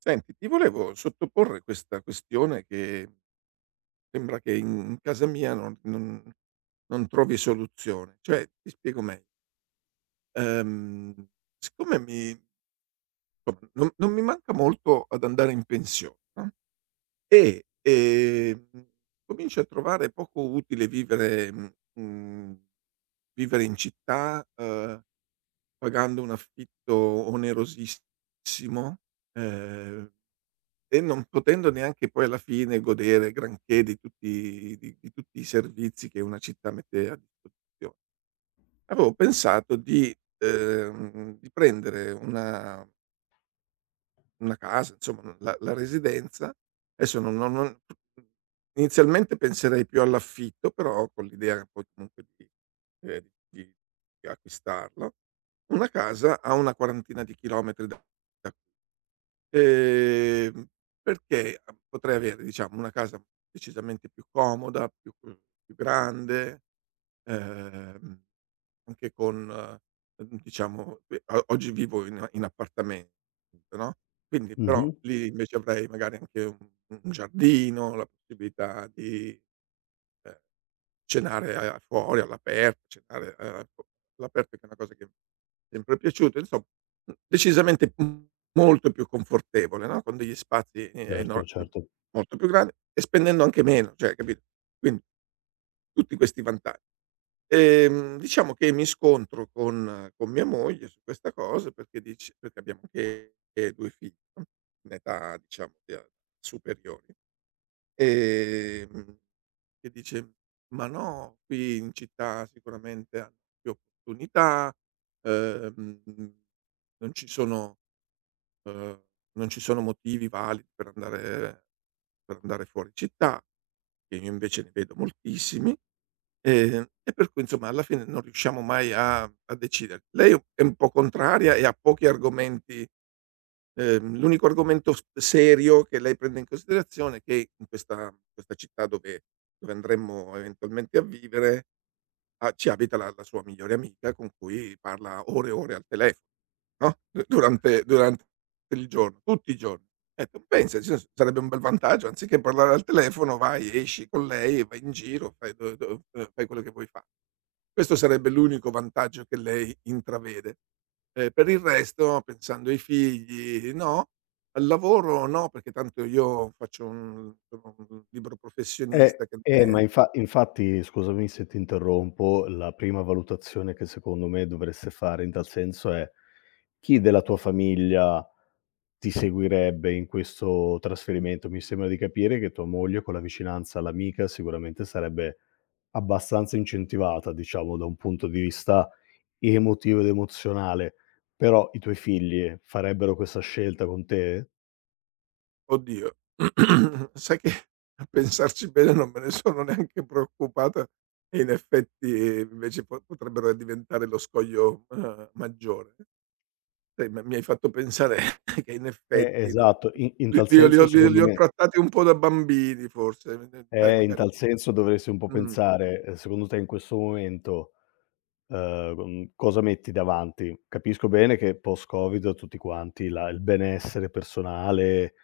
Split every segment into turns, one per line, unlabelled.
Senti, ti volevo sottoporre questa questione che sembra che in casa mia non trovi soluzione. Cioè, ti spiego meglio. Ehm, siccome mi, non mi manca molto ad andare in pensione, no? E, ehm, comincio a trovare poco utile vivere, mh, vivere in città, pagando un affitto onerosissimo. eh, E non potendo neanche poi alla fine godere granché di tutti i servizi che una città mette a disposizione. Avevo pensato di prendere una casa, insomma la residenza, adesso non non non inizialmente penserei più all'affitto, però con l'idea poi comunque di ehm, di di acquistarlo, una casa a una quarantina di chilometri da qui. Ehm, perché, potrei avere diciamo una casa decisamente più comoda, più grande, ehm, anche con, diciamo e o oggi vivo in appartamento, no, quindi però
Mh-mh.
lì invece avrei magari anche un giardino, la possibilità di, ehm cenare a fuori all'aperto, all'aperto, che è una cosa che mi è sempre piaciuta, insom decisamente molto più confortevole, no, con degli spazi e
Certo,
eno mhmm,
certo.
molto più grandi e spendendo anche meno, cioè, capito? Quindi tutti questi vantaggi. Diciamo che mi scontro con mia moglie su questa cosa perché dice, perché abbiamo anche 2 figli, no, in età diciamo, superiori, ehm che dice: "Ma no, qui in città sicuramente hanno più opportunità, ehm, non ci sono ehm, non ci sono motivi validi per andare fuori città", che io invece ne vedo moltissimi, e per cui insomma alla fine non riusciamo mai a decidere. Lei è un po' contraria e ha pochi argomenti. L'unico argomento s serio che lei prende in considerazione è che in questa città dove andremmo eventualmente a vivere, a ci abita la sua migliore amica con cui parla ore e ore al telefono, no, du durante durante il giorno, tutti i giorni. Ecco, pensaci, s sarebbe un bel vantaggio, anziché parlare al telefono vai, esci con lei, vai in giro, fai do do fai quello che vuoi fa Questo sarebbe l'unico vantaggio che lei intravede. Per il resto pensando ai figli no, al lavoro no, perché tanto io faccio un sono un libero
Eh,
professionista che non
eh, ma
è...
infa infatti scusami se ti interrompo, la prima valutazione che secondo me dovreste fare in tal senso è: chi della tua famiglia ti seguirebbe in questo trasferimento? Mi sembra di capire che tua moglie con la vicinanza all'amica sicuramente sarebbe abbastanza incentivata, diciamo, da un punto di vista emotivo ed emozionale, però i tuoi figli farebbero questa scelta con te?
Oddio, sai che a pensarci bene non me ne sono neanche preoccupato, e in effetti, invece po potrebbero diventare lo scoglio, maggiore. Sai, m mi hai fatto pensare che in effetti non
Esatto, in
li
tal
li ho li
senso
ho
secondo
li ho
me.
trattati un po' da bambini forse, sai,
In
magari
tal senso dovresti un po'
mh.
pensare, secondo te in questo momento, con cosa metti davanti. Capisco bene che post Covid tutti quanti la il benessere personale,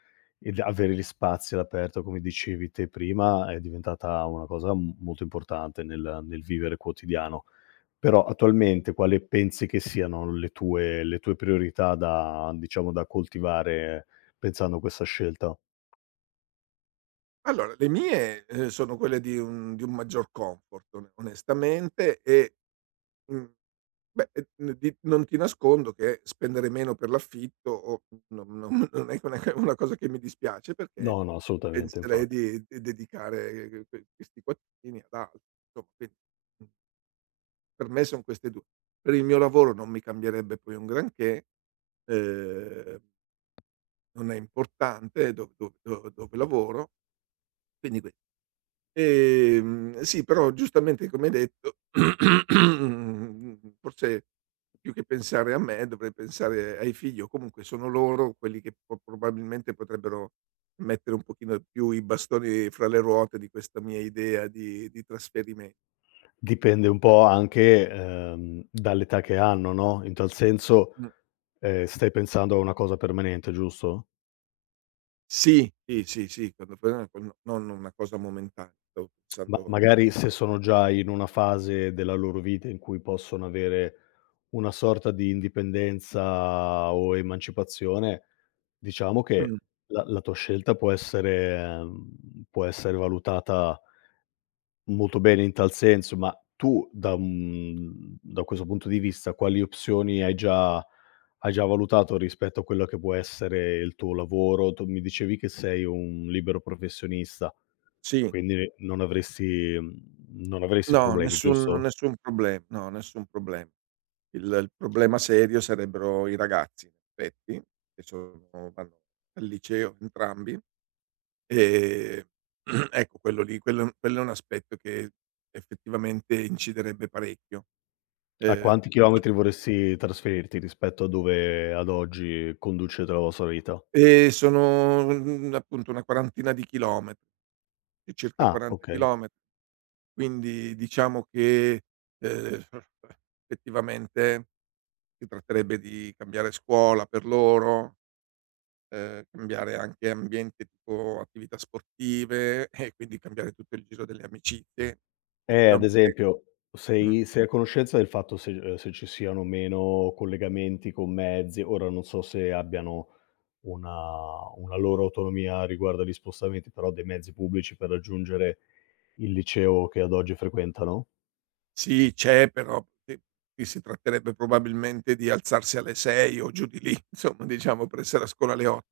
il avere gli spazi all'aperto, come dicevi te prima, è diventata una cosa m molto importante nel vivere quotidiano. Però attualmente quali pensi che siano le tue priorità da diciamo da coltivare pensando a questa scelta?
Allora, le mie, sono quelle di un maggior comfort on onestamente e, mhmm, beh, di non ti nascondo che spendere meno per l'affitto o non non non è una cosa che mi dispiace, perché
No, no, assolutamente, infa.
penserei di dedicare questi quattrini ad altro, insomma, quindi, mhmm, per me son queste 2. Per il mio lavoro non mi cambierebbe poi un granché, ehm, non è importante do do do dove lavoro, quindi que sì, però giustamente come hai detto, forse più che pensare a me dovrei pensare ai figli, o comunque sono loro quelli che po probabilmente potrebbero mettere un pochino più i bastoni fra le ruote di questa mia idea di trasferime...
Dipende un po' anche, dall'età che hanno, no, in tal senso,
mh,
stai pensando a una cosa permanente, giusto?
sì, sì, sì, sì, non una cosa momentanea, stavo
Ma
pensando
magari se sono già in una fase della loro vita in cui possono avere una sorta di indipendenza o emancipazione, diciamo che
mh,
la tua scelta può essere, può essere valutata molto bene in tal senso, ma tu da da questo punto di vista quali opzioni hai già valutato rispetto a quello che può essere il tuo lavoro? Tu mi dicevi che sei un libero professionista,
sì.
quindi non avresti non avresti
No,
problemi,
nessun
giusto?
nessun problem no, nessun problem Il problema serio sarebbero i ragazzi, in effetti, che sono vanno al liceo entrambi, ehm, ecco, quello è un aspetto che effettivamente inciderebbe parecchio.
A
Ehm,
quanti chilometri vorresti trasferirti rispetto a dove ad oggi conducete la vostra vita?
e sono, appunto una quarantina di chilometri, di circa
Ah,
40
okay.
chilometri, quindi diciamo che, ehm, effettivamente si tratterebbe di cambiare scuola per loro, cambiare anche ambiente, tipo attività sportive, e quindi cambiare tutto il giro delle amicizie.
Ad
Effettivamente
esempio,
mh,
sei a conoscenza del fatto se se ci siano o meno collegamenti con mezzi, ora non so se abbiano una una loro autonomia riguardo agli spostamenti, però dei mezzi pubblici per raggiungere il liceo che ad oggi frequentano?
sì, c'è, però sì, qui si tratterebbe probabilmente di alzarsi alle 6 o giù di lì, insomma, diciamo, per essere a scuola alle 8.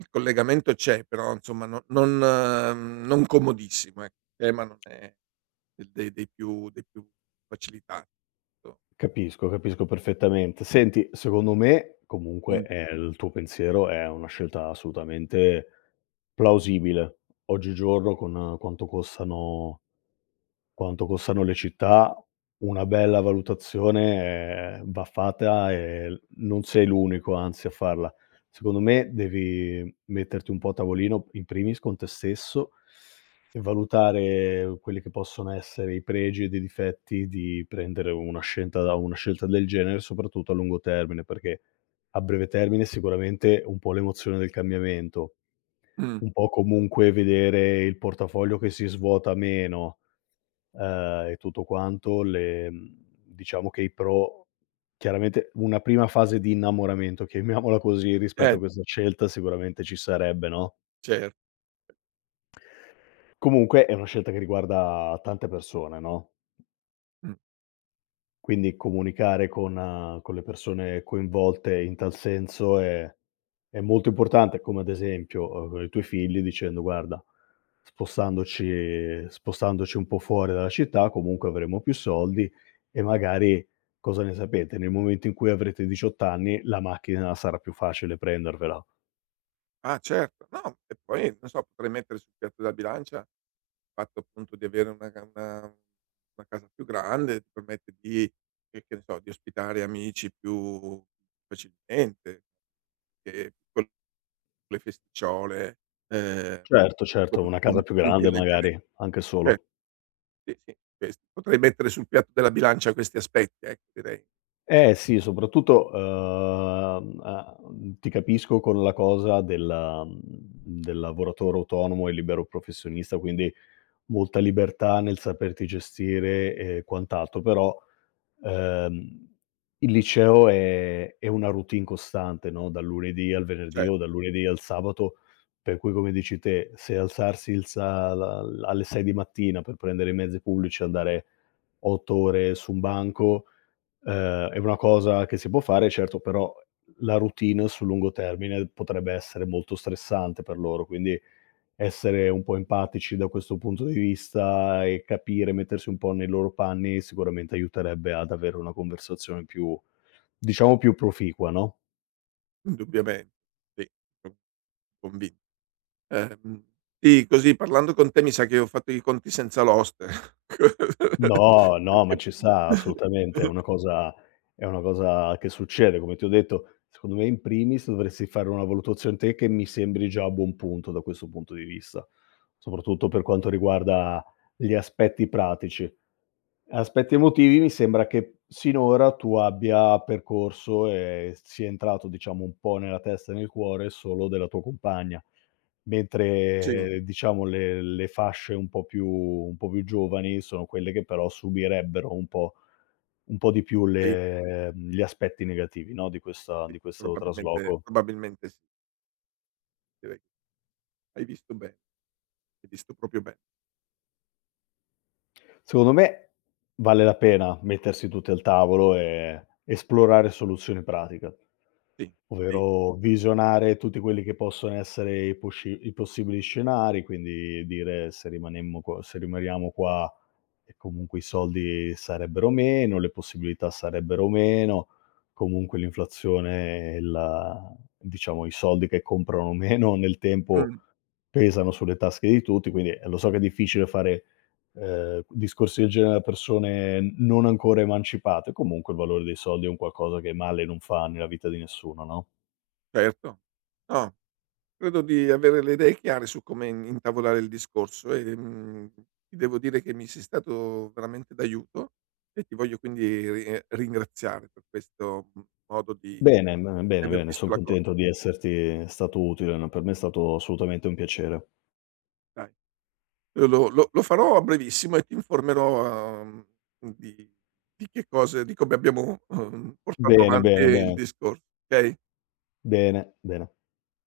Il collegamento c'è, però insomma, no, non non comodissimo, ecco. Ma non è del dei dei più facilitati.
Capisco, capisco perfettamente. Senti, secondo me comunque,
Mh,
il tuo pensiero è una scelta assolutamente plausibile. Oggigiorno con quanto costano, quanto costano le città? Una bella valutazione, va fatta e l non sei l'unico anzi a farla. Secondo me devi metterti un po' a tavolino, in primis con te stesso, e valutare quelli che possono essere i pregi ed i difetti di prendere una scelta del genere, soprattutto a lungo termine, perché a breve termine sicuramente un po' l'emozione del cambiamento,
mh,
un po' comunque vedere il portafoglio che si svuota meno, e tutto quanto, le diciamo che i pro, chiaramente una prima fase di innamoramento, chiamiamola così, rispetto a
eh,
questa scelta sicuramente ci sarebbe, no,
cer
comunque è una scelta che riguarda tante persone, no,
mh.
quindi comunicare con le persone coinvolte in tal senso è molto importante, come ad esempio, con i tuoi figli dicendo: "Guarda, spostandoci un po' fuori dalla città comunque avremo più soldi e magari, cosa ne sapete, nel momento in cui avrete 18 anni la macchina sarà più facile prendervela."
Ah, certo, no, e poi non so, potrei mettere sul piatto della bilancia il fatto, appunto, di avere una ca una casa più grande, ti permette di, che ne so, di ospitare amici più facilmente, che con le festicciole, ehm,
Certo,
con
certo, una
con
casa più
con più
grande
leggere,
magari, anche
eh,
solo.
sì, sì, questo. Potrei mettere sul piatto della bilancia questi aspetti, ecco, direi.
Eh sì, soprattutto, ti capisco con la cosa del lavoratore autonomo e libero professionista, quindi molta libertà nel saperti gestire e quant'altro, però, ehm, il liceo è una routine costante, no, dal lunedì al venerdì
Cioè,
o dal lunedì al sabato, per cui come dici te, se alzarsi il sa la l alle 6 di mattina per prendere i mezzi pubblici e andare 8 ore su un banco, è una cosa che si può fare certo, però la routine sul lungo termine potrebbe essere molto stressante per loro, quindi essere un po' empatici da questo punto di vista e capire, mettersi un po' nei loro panni, sicuramente aiuterebbe ad avere una conversazione più, diciamo più proficua, no.
indubbiamente, sì, son convin Ehm, sì, così parlando con te mi sa che ho fatto i conti senza l'oste.
No, no, ma
Perché
ci sta assolutamente, è una cosa, è una cosa che succede, come ti ho detto. Secondo me in primis dovresti fare una valutazione te, che mi sembri già a buon punto da questo punto di vista, soprattutto per quanto riguarda gli aspetti pratici. Aspetti emotivi mi sembra che sinora tu abbia percorso e sia entrato, diciamo, un po' nella testa e nel cuore solo della tua compagna,
sì,
mentre, diciamo le fasce un po' più giovani sono quelle che però subirebbero un po' di più
sì,
le gli aspetti negativi, no,
sì,
di questo trasloco.
probabilmente sì, direi. Hai visto bene, hai visto proprio bene.
Secondo me vale la pena mettersi tutti al tavolo e esplorare soluzioni pratiche.
Sì, sì.
Ovvero visionare tutti quelli che possono essere i posci i possibili scenari, quindi dire: "Se rimanemmo qua se rimaniamo qua, e comunque i soldi sarebbero meno, le possibilità sarebbero meno, comunque l'inflazione e la, diciamo, i soldi che comprano meno nel tempo
Mh,
pesano sulle tasche di tutti", quindi, lo so che è difficile fare, discorsi del genere a persone n non ancora emancipate, comunque il valore dei soldi è un qualcosa che male non fa nella vita di nessuno, no?
certo. No, credo di avere le idee chiare su come in intavolare il discorso e, ti devo dire che mi sei stato veramente d'aiuto, e ti voglio quindi ri ringraziare per questo, modo
Bene, bene,
di
bene,
aver
bene, son
visto la cosa.
contento di esserti stato utile. No, per me è stato assolutamente un piacere.
Dai. Lo farò a brevissimo, e ti informerò, di di che cose di come abbiamo, portato
Bene,
avanti
bene,
il
bene.
discor okay?
Bene, bene.